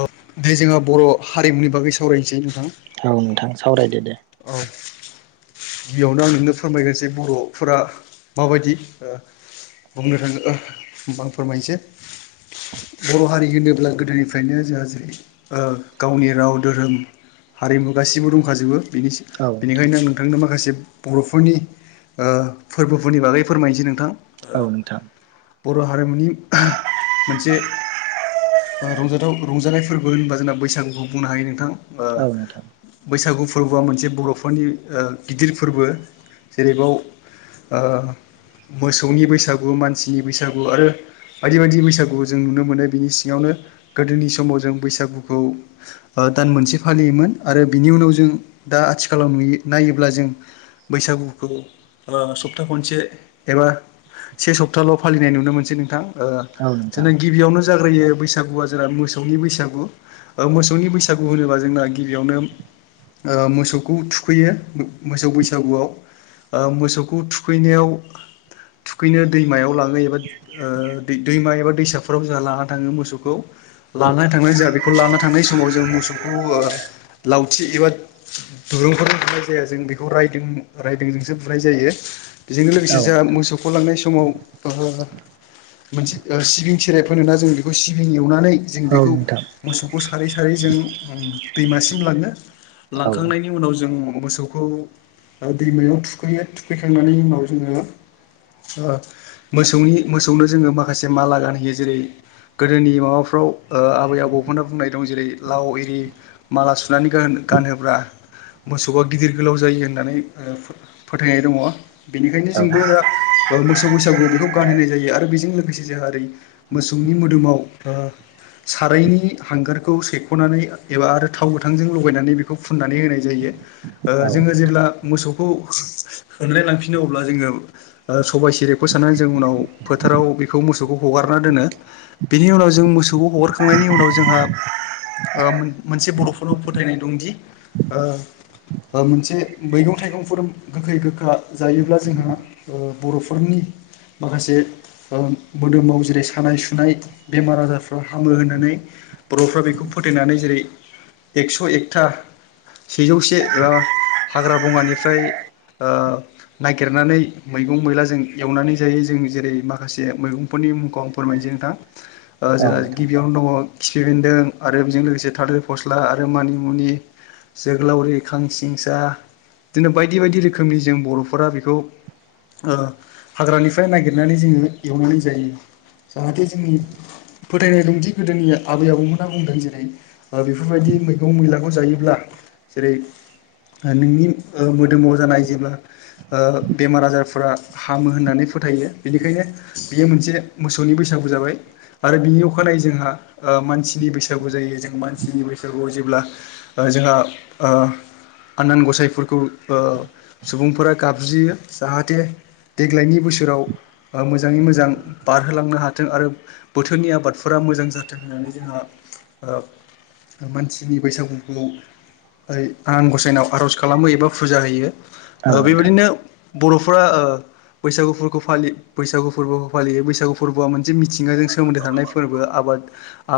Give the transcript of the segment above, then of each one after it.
अ दे जोंहा बर' हारिमुनि बागै सावरायनोसै। नोंथां औ नोंथां सावराय औ। गिबिआवनो आं नोंनो फोरमायगोन जे बर'फोरा माबायदि बुंनो थाङो ओ ओमबा आं फोरमायसै बर' हारि होनोब्ला गोदोनिफ्रायनो जोंहा जै ओ गावनि राव धोरोम हारिमु गासिबो दंखाजोबो बिनि औ नोंथां बिनिखायनो आं नों माखासे बर'फोरनि ओ फोरबोफोरनि बागै फोरमायनोसै नोंथां। औ नोंथां। बर' हारिमुनि मोनसे बा रंजाथाव रंजानायफोरबो होनबा जोंना बैसागुखौ बुंनो हायो नोंथां। ओ औ नोंथां बैसागु फोरबोआ मोनसे बर'फोरनि ओ गिदिर फोरबो जेरैबाव ओ मोसौनि बैसागु मानसिनि बैसागु आरो बायदि बायदि बैसागु जों नुनो मोनो बिनि सिङावनो गोदोनि समाव जों बैसागुखौ ओ दान मोनसे फालियोमोन आरो बिनि उनाव जों दा आथिखालाव नुयो- नायोब्ला जों बैसागुखौ ओ सप्ता खनसे एबा से सप्ताल' फालिनाय नुनो मोनसै नोंथां ओ औ नोंथां जोंना गिबियावनो जाग्रोयो बैसा गुआ जोंना मोसौनि बैसागु ओ मोसौनि बैसागु होनोबा जोंना गिबियावनो ओ मोसौखौ थु खैयो मोसौ बैसागुआव ओ मोसौखौ थुखैनायाव थुखैनो दैमायाव लाङो एबा ओ दै दैमा एबा दैसाफोराव जोंहा लाना थाङो मोसौखौ लानानै थांनाय जा बेखौ लाना थांनाय समाव जों मोसौखौ औ लावथि एबा दुरुंफोर नाय जा जों बेखौ रायदों जोंसो बुनाय जायो बेजों औ लोगोसे जों नोंथां मोसौखौ लांनाय सम समाव ओ मोनसे सिबिं खेराइ फोनोना जों बेखौ सिबिं एवनानै जों औ बिखौ नोंथां मोसौ खौ सारै सारै जों दैमासिम लाङो औ लांखांनायनि उनाव जों मोसौखौ दैमायाव थुखैयो थुखैखांनायनि उनाव जोङो ओ मोसौनि मोसौनो जोङो माखासे माला गानहोयो जेरै गोदोनि माबाफ्रा व ओ आबै आबौमोनना बुंनाय दं जेरै लाव एरि माला सुनानै गान गानहोब्ला मोस बआ गिदिर गोलाव जायो होननानै ओ फो फोथायनाय दङ बिनिखायनो जोंबो ओ मोसौ बैसागु बेखौ गानहोनाय जायो आरो बेजों लोगोसे जोंहा ओरै मोसौनि मोदोमाव ओ सारायनि हांगारखौ सेख'नानै एबा आरो थाव गोथांजों लगायनानै बेखौ फुननानै होनाय जायो। ओ औ नोंथां औ जोङो नोंथां जेब्ला मोसौखौ खलाय लांफिनो अब्ला जोङो ओ सबाय सेरे फोसनानै जों उनाव फोथाराव बेखौ मोसौखौ हगारना दोनो बेनि उनाव जों मोसौखौ हगारखांनायनि नि उनाव जोंहा ओ मोनसे बर'फोरनाव फोथायनाय दंदि ओ मोनसे मैगं थाइगंफोर गोखै गोखा जायोब्ला जोंहा ओ बर'फोरनि माखासे ओ मोदोमाव जेरै सानाय सुनाय बेमार आजारफ्रा हामो होननानै बर'फ्रा बेखौ फोथायनानै जेरै एक्स' एकथा सेजौसे एबा हाग्रा बंङानिफ्राय ओ नागिरनानै मैगं मैलाजों एवनानै जायो जों जेरै माखासे मैगंफोर नि मुंखौ आं फोरमायनोसै नोंथाङा जोंहा गिबियावनो दङ खिफि बेनदों आरो बेजों लोगोसे थालिर फस्ला आरो मानिमुनि, जोगोलावरि, खांसिंसा बिदिनो बायदि बायदि रोखोमनि जों बर'फोरा बेखौ ओ हाग्रानिफ्राय नागिरनानै जोङो एवनानै जायो‌। जाहाथे जोंनि फोथायनाय दंदि गोदोनि आबै आबौमोनना बुंदों जेरै ओ बेफोरबायदि बे मैगं मैलाखौ जायोब्ला जेरै [inaudible] नोंनि ओ मोदोमाव जानाय जेब्ला बेमार आजारफोरा हामो होननानै फोथायो बे बेनिखायनो बियो मोनसे मोसौनि बैसागु जाबाय आरो बिनि अखानायै जोंहा ओ मान मानसिनि बैसागु जायो जों मानसिनि बैसागुआव जेब्ला जोंहा ओ आनान गसाइफोरखौ ओ सुबुंफोरा गाबज्रियो जाहाथे देग्लायनि बोसोराव ओ मोजाङै मोजां बारहोलांनो हाथों आरो बोथोरनि आबादफोरा मोजां जाथों होननानै जोंहा ओ मानसिनि बैसागुखौ हाय आनान गसायनायाव आरज खालामो एबा फुजा होयो औ नोंथां औ नोंथां औ नोंथां औ नोंथां बेबायदिनो बरफोरा ओ बैसागु फोरबो फालियो बैसागु फोरबोखौ फालियो बैसागु फोरबोआ मोनसे मिथिंगाजों सोमोन्दो थानाय फोरबो आब आबाद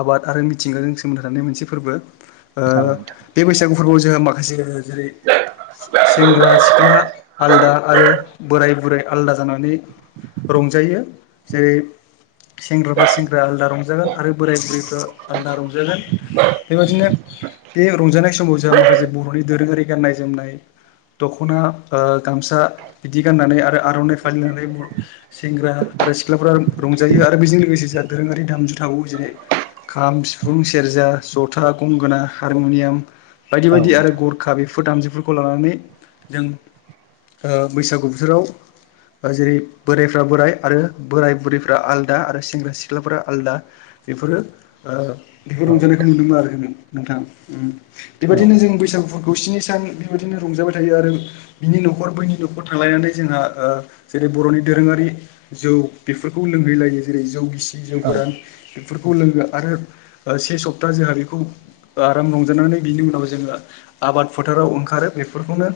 आबाद आरो मिथिंगाजों सोमोन्दो थानाय मोनसे फोरबो। ओ बे बैसागु फोरबोआव जोंहा माखासे जेरै सेंग्रा सिख्ला आलदा आरो बोराय बुराय आलादा जानानै रंजायो जेरै सेंग्राफ्रा सेंग्रा आलादा रंजागोन आरो बोराय बुरैफ्रा आलदा रंजागोन बेबादिनो बे रंजानाय समाव जोंहा माखासे बरनि दोरोङारि गाननाय जोमनाय दखना ओ गामसा बिदि गाननानै आरो आरनाइ फालिनानै बर सेंग्रा आरो सिख्लाफोरा रंजायो आरो बेजों लोगोसे जोंहा दोरोङारि दामजुथाबावो जेरै खाम सिफुं सेरजा जथा गंगोना हारमुनियाम बायदि औ नोंथां औ बायदि आरो नोंथां गरखा बेफोर दामजुफोरखौ लानानै जों ओ बैसागु बोथोराव जेरै बोरायफ्रा बोराय आरो बोराय बुरैफ्रा आलादा आरो सेंग्रा सिख्लाफ्रा आलदा बेफोरो ओ बेखौ रंजानायखौ नुनो मोन आरो नोंथाङा उम बेबायदिनो जों बैसागु खौ स्नि सान बेबायदिनो रंजाबाय थायो आरो बिनि नखर बैनि नखर थांलायनानै जोंहा ओ जेरै बरनि दोरोङारि जौ बेफोरखौ लोंहै लायो जेरै जौ गिसि जौ गोरान बेफोरखौ लोगो आरो ओ से सप्ता जोंहा बेखौ आराम रंजानानै बिनि उनाव जोङो आबाद फोथाराव ओंखारो बेफोरखौनो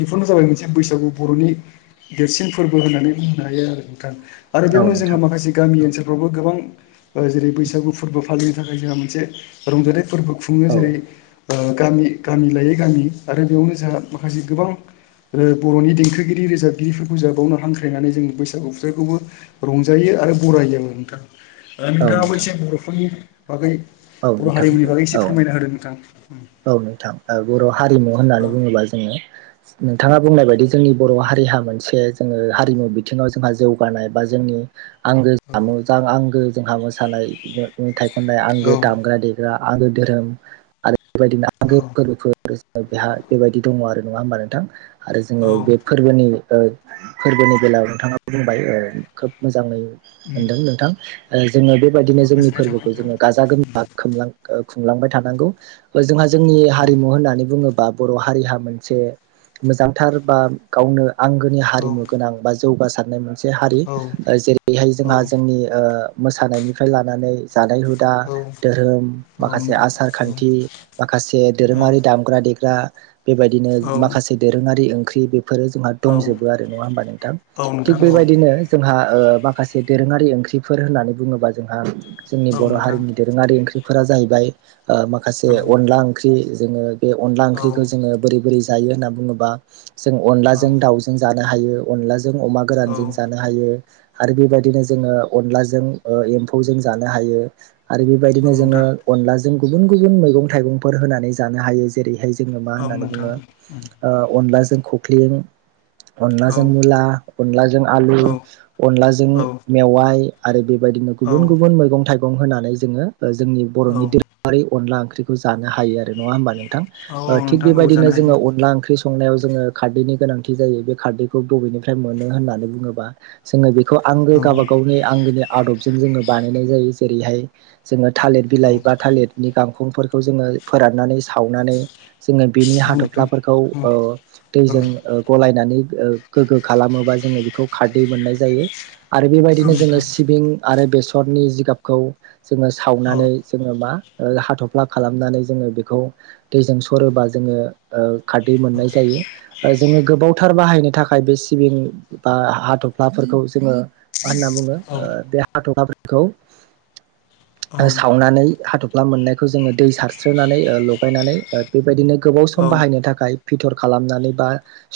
बेफोरनो जाबाय मोनसे बैसागु बरनि देरसिन फोरबो होननानै बुंनो हायो आरो नोंथां। आरो बेयावनो जोंहा माखासे गामि ओनसोल फ्रावबो गोबां ओ जेरै बैसागु फोरबो फालिनो थाखाय जोंहा मोनसे रंजाथाय फोरबो खुङो जेरै ओ गामि गामि लायै गामि आरो बेयावनो जोंहा माखासे गोबां ओ बरनि देंखोगिरि रोजाबगिरिफोरखौ जों बावनो हांख्रायनानै जों बैसागु फुथोरखौबो रंजायो आरो बराय आरो नोंथां। नोंथाङाबो एसे बरफोरनि बागै औ बर नोंथां हारिमुनि बागै एसे औ फोरमायना होदों नोंथां। औ नोंथां बर हारिमु होननानै बुङोबा औ जोङो नोंथाङा बुंनाय बायदि जोंनि बर हारिहा मोनसे जोङो हारिमु बिथिङाव जोंहा जौगानाय बा जोंनि आंगो मोजां आंगो जोंहा मोसानाय मेथाइ खननाय आंगो औ गेलेग्रा आंगो धोरोम आरो बेबायदिनो आंगो फोरबोफोर बेहा बेबायदि दङ आरो। नङा होमबा नोंथां? आरो औ जोङो औ बे फोरबोनि ओ फोरबोनि बेलायाव नोंथाङाबो बुंबाय ओ खोब मोजाङै उम मोनदों नोंथां। ओ जोङो अ बेबायदिनो जोंनि गोजोननाय फोरबोखौ थाबाय जोङो गाजा गोम खुंलां खुंलांबाय थानांगौ जोंहा जोंनि हारिमु होननानै बुङो बा बर हारिहा मोनसे मोजांथार बा गावनो आंगोनि नोंथां औ हारिमु गोनां बा जौगासारनाय मोनसे हारि जेरैहाय औ जोंहा जोंनि ओ मोसानायनिफ्राय लानानै जानाय हुदा औ धोरोम औ माखासे नोंथां आसार खान्थि माखासे औ दोरोङारि दामग्रा देग्रा बेबायदिनो औ माखासे दोरोङारि ओंख्रि बे फोरो जोंहा दंजोबो आरो नङा होमबा नोंथां औ थिग नोंथां औ बेबायदिनो जोंहा ओ माखासे दोरोङारि ओंख्रिफोर होननानै बुङोबा जोंहा जोंनि बर नोंथां हारिनि दोरोङारि ओंख्रिफोरा जाहैबाय औ माखासे अनला ओंख्रि जोङो बे अनला औ ओंख्रिखौ जोङो बैरै बोरै जायो होनना बुङोबा जों औ अनलाजों दावजों जानो हायो अनलाजों अमा गोरानजों जानो हायो आरो बेबायदिनो जोङो अनलाजों ओ एम्फौजों जानो हायो आरो औ बेबायदिनो जोङो नोंथां अनलाजों गुबुन गुबुन मैगं थाइगंफोर होनानै जानो हायो जेरैहाय जोङो मा औ होननानै नोंथां बुङो उम ओ अनलाजों खख्लिं औ अनलाजों मुला अनलाजों आलु औ अनलाजों औ मेवाय आरो बे बेबायदिनो औ गुबुन गुबुन मैगं थाइगं होनानै जोङो जोंनि बर'नि दोरोङारि अनला ओंख्रिखौ जानो हायो आरो नङा होनबा नोंथां औ ओ थिग नोंथां औ बेबायदिनो जानो हायो जोङो अनला ओंख्रि संनायाव जोङो खारदैनि गोनांथि जायो बे खारदैखौ बबेनिफ्राय मोनो होननानै बुङोबा जोङो खौ औ आंगो गावाबा गावनि आंगोनि आदबजों जोङो बानायनाय जायो जेरैहाय जोङो थालिर औ बिलाइ बा थालिरनि गांखंफोरखौ जोङो फोराननानै सावनानै। जोङो बिनि नोंथां हाथफ्लाफोरखौ औ ओ औ दैजों ओ गलायनानै गोग्गो खालामोबा जोङो बेखौ खारदै मोननाय जायो आरो बेबायदिनो जोङो नोंथां सिबिं आरो बेसरनि जिगाबखौ जोङो औ सावनानै जोङो मा ओ हाथफ्ला खालामनानै जोङो बेखौ दैजों सरोबा जोङो ओ खारदै मोननाय जायो। जोङो गोबावथार बाहायनो थाखाय बे सिबिं बा हाथफ्लाफोरखौ जोङो मा होनना बुङो ओ औ बे हाथप्लाफोरखौ औ सावनानै हाथफ्ला मोननायखौ जोङो दै सारस्रोनानै ओ लगायनानै बेबायदिनो गोबाव सम बाहायनो थाखाय फिथर खालामनानै बा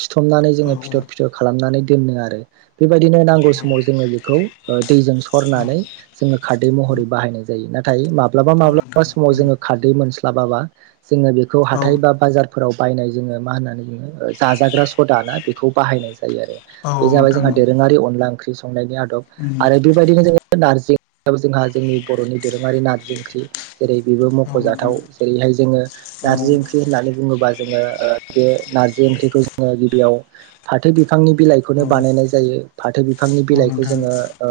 सिुथमनानै जोङो फिथर औ फिथर खालामनानै दोननो आरो बेबायदिनो नांगौ समाव जोङो बेखौ ओ दैजों सरनानै औ जोङो खार महरै बाहायनाय जायो नाथाय माब्लाबा नोंथां माब्लाबा समाव उम जोङो खारदै मोनस्लाबाबा जोङो बेखौ औ हाथाय बा बाजारफोराव बायनाय जोङो मा होननानै बुङो जाजाग्रा सदा ना बेखौ बाहायनाय जायो आरो औ बे जाबाय नोंथां जोंहा औ दोरोङारि अनला ओंख्रि संनायनि आद आरो उम बेबायदिनो जोङो नारजि याव जोंहा जोंनि बर'नि दोरोङारि नारजि ओंख्रि जेरै बेबो औ नोंथां मखजाथाव जेरैहाय जोङो औ नारजि ओंख्रि होननानै बुङोबा जोङो ओ बे नारजि ओंख्रिखौ जोङो गिबियाव फाथो बिफांनि औ बिलाइखौनो बानायनाय जायो फाथो बिफांनि औ बिलाइखौ नोंथां जोङो ओ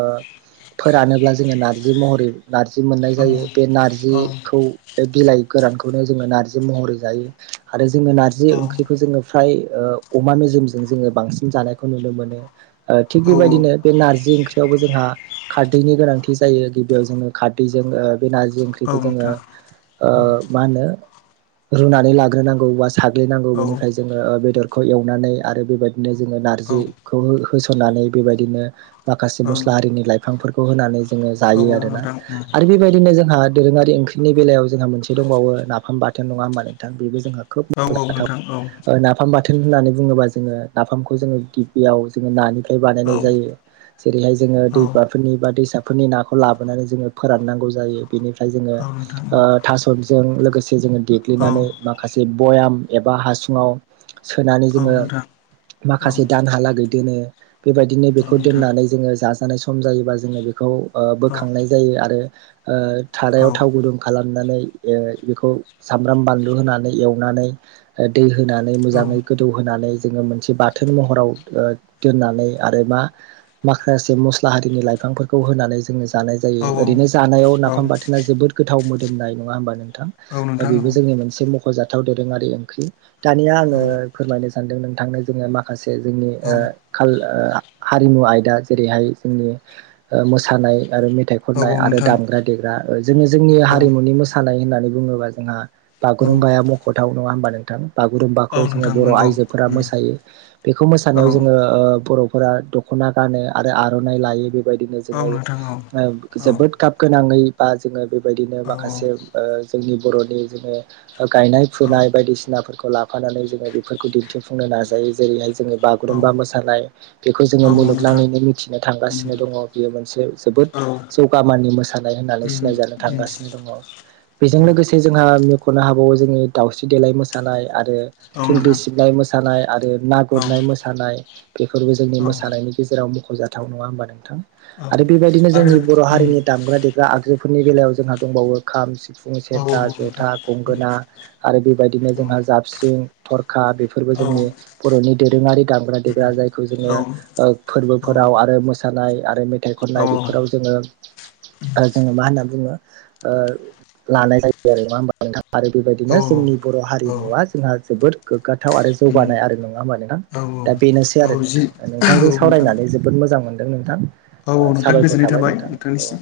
फोरानोब्ला जोङो नारजि महरै नारजि मोननाय औ जायो बे औ नारजिखौ बे बिलाइ गोरानखौनो जोङो नारजि महरै जायो आरो जोङो नार्जि ओंख्रिखौ जोङो फ्राय ओ अमा मेजेमजों जोङो बांसिन जानायखौ नुनो मोनो ओ थिग औ बेबायदिनो बे नारजि ओंख्रि यावबो जोंहा खारदैनि गोनांथि जायो गिबियाव जोङो खारदैजों ओ बे नारजि औ ओंख्रिखौ जोङो नोंथां ओ मा होनो रुनानै लाग्रोनांगौ। साग्लिनांगौ औ बेनिफ्राय जोङो बेदरखौ एवनानै आरो बेबायदिनो जोङो औ नारजिखौ हो होनानै बेबायदिनो माखासे औ मस्ला आरिनि लाइफांफोरखौ होनानै जोङो नोंथां औ नोंथां औ जायो आरो ना। नोंथां आरो बेबायदिनो जोंहा दोरोङारि ओंख्रिनि बेलायाव जोंहा मोनसे दंबावो नाफाम बाथोन नङा होमबा नोंथां बेबो जोंहा [unintelligible] औ नोंथां औ नोंथां औ नाफाम बा [unintelligible] बाथोन होननानै बुङोबा जोङो नाफामखौ जोङो गिबियाव जोङो नानिफ्राय औ बानायनाय नोंथां औ औ जायो। जेरैहाय जोङो नोंथां औ दैबाफोरनि बा दैसा फोरनि नाखौ लाबोनानै जोङो फोराननांगौ जायो बेनिफ्राय जोङो औ ओ थासजों लोगोसे जोङो देग्लिनानै माखासे भयाम एबा हासुङाव सोनानै जोङो माखासे दानहालागै दोनो बेबायदिनो बेखौ दोननानै जोङो जाजानाय सम जायोबा जोङो बे खौ ओ बोखांनाय जायो आरो ओ थादायाव थाव गुदुं खालामनानै ओ बेखौ सामब्राम बानलु होनानै एवनानै दै होनानै मोजाङै गोदौ होनानै जोङो मोनसे बाथोन महराव ओ दोननानै आरो मा माखासे मस्ला हारिनि लाइफांफोर खौ होनानै जोङो जानाय जायो ओरैनो जानायाव नाफाम बाथोना जोबोद गोथाव मोदोमनाय नङा होमबा नोंथां। बेबो जोंनि मोनसे मख'जाथाव दोरोङारि ओंख्रि दानिया आङो फोरमायनो सानदों नोंथांनो जोङो माखासे जोंनि ओ हारिमु आयदा जेरैहाय जोंनि ओ मोसानाय आरो मेथाइ खननाय आरो दामग्रा देग्रा जोङो जोंनि हारिमुनि मोसानाय होननानै बुङोब्ला जोंहा बागुरुम्बाया मख'थाव नङा होनबा नोंथां बागुरुम्बाखौ जोङो नोंथां बर' नंगौ आइजोफोरा मोसायो। बेखौ औ मोसानायाव जोङो ओ बर'फोरा दख'ना गानो आरो आर'नाइ लायो बे बेबादिनो औ जोङो ओ नोंथां औ औ जोबोद गाब गोनाङै बा जोङो बेबायदिनो औ माखासे ओ जोंनि बर'नि जोङो गायनाय औ फुनाय बायदिसिनाफोरखौ लाफानानै जोङो बेफोरखौ दिन्थिफुंनो नाजायो जेरैहाय जोङो औ बागुरुम्बा मोसानाय बेखौ औ जोङो नोंथां मुलुगनाङैनो मिथिनो उम थांगासिनो। दङ बियो मोनसे जोबोद औ जौगामानि मोसानाय होननानै उम सिनायजानो उम थांगासिनो दङ। औ बेजों लोगोसे जोंहा मख'नो हाबावो जोङो दावस्रि देलाय मोसानाय आरो औ थुंग्रि नोंथां सिबनाय मोसानाय आरो ना औ गुरनाय मोसानाय बेफोरबो औ जोंनि मोसानायनि गेजेराव मख'जाथाव नङा होनबा नोंथां औ आरो बेबायदिनो आरो जोंनि बर' उम हारिनि दामग्रा देग्रा आगजुफोरनि बेलायाव जोंहा दंबावो खाम सि फुं औ औ सेरजा नोंथां जथा गंगोना आरो बेबायदिनो उम जोंहा जाबस्रिं थरखा बेफोरबो औ जों उम औ जोंनि बर'नि दोरोङारि दामग्रा देग्रा जायखौ जोङो ओ फोरबोफोराव आरो मो सानाय आरो मेथाइ औ उम औ खननाय बेफोराव जोङो जोङो मा होनना बुङो ओ लानाय जायो आरो नङा होमबा नोंथाङा आरो बेबायदिनो जोंनि बर' हारिमुवा जोंहा जोबोद गोग्गाथाव आरो जौगानाय आरो नङा होनबा नोंथां! औ दा बेनोसै आरो औ जि नोंथां औ नोंथांजों नोंथां सावरायनानै जोबोद मोजां मोनदों नोंथां औ औ नोंथां साबायखर गोजोननाय थाबाय नोंथां। औ नोंथांनिसिम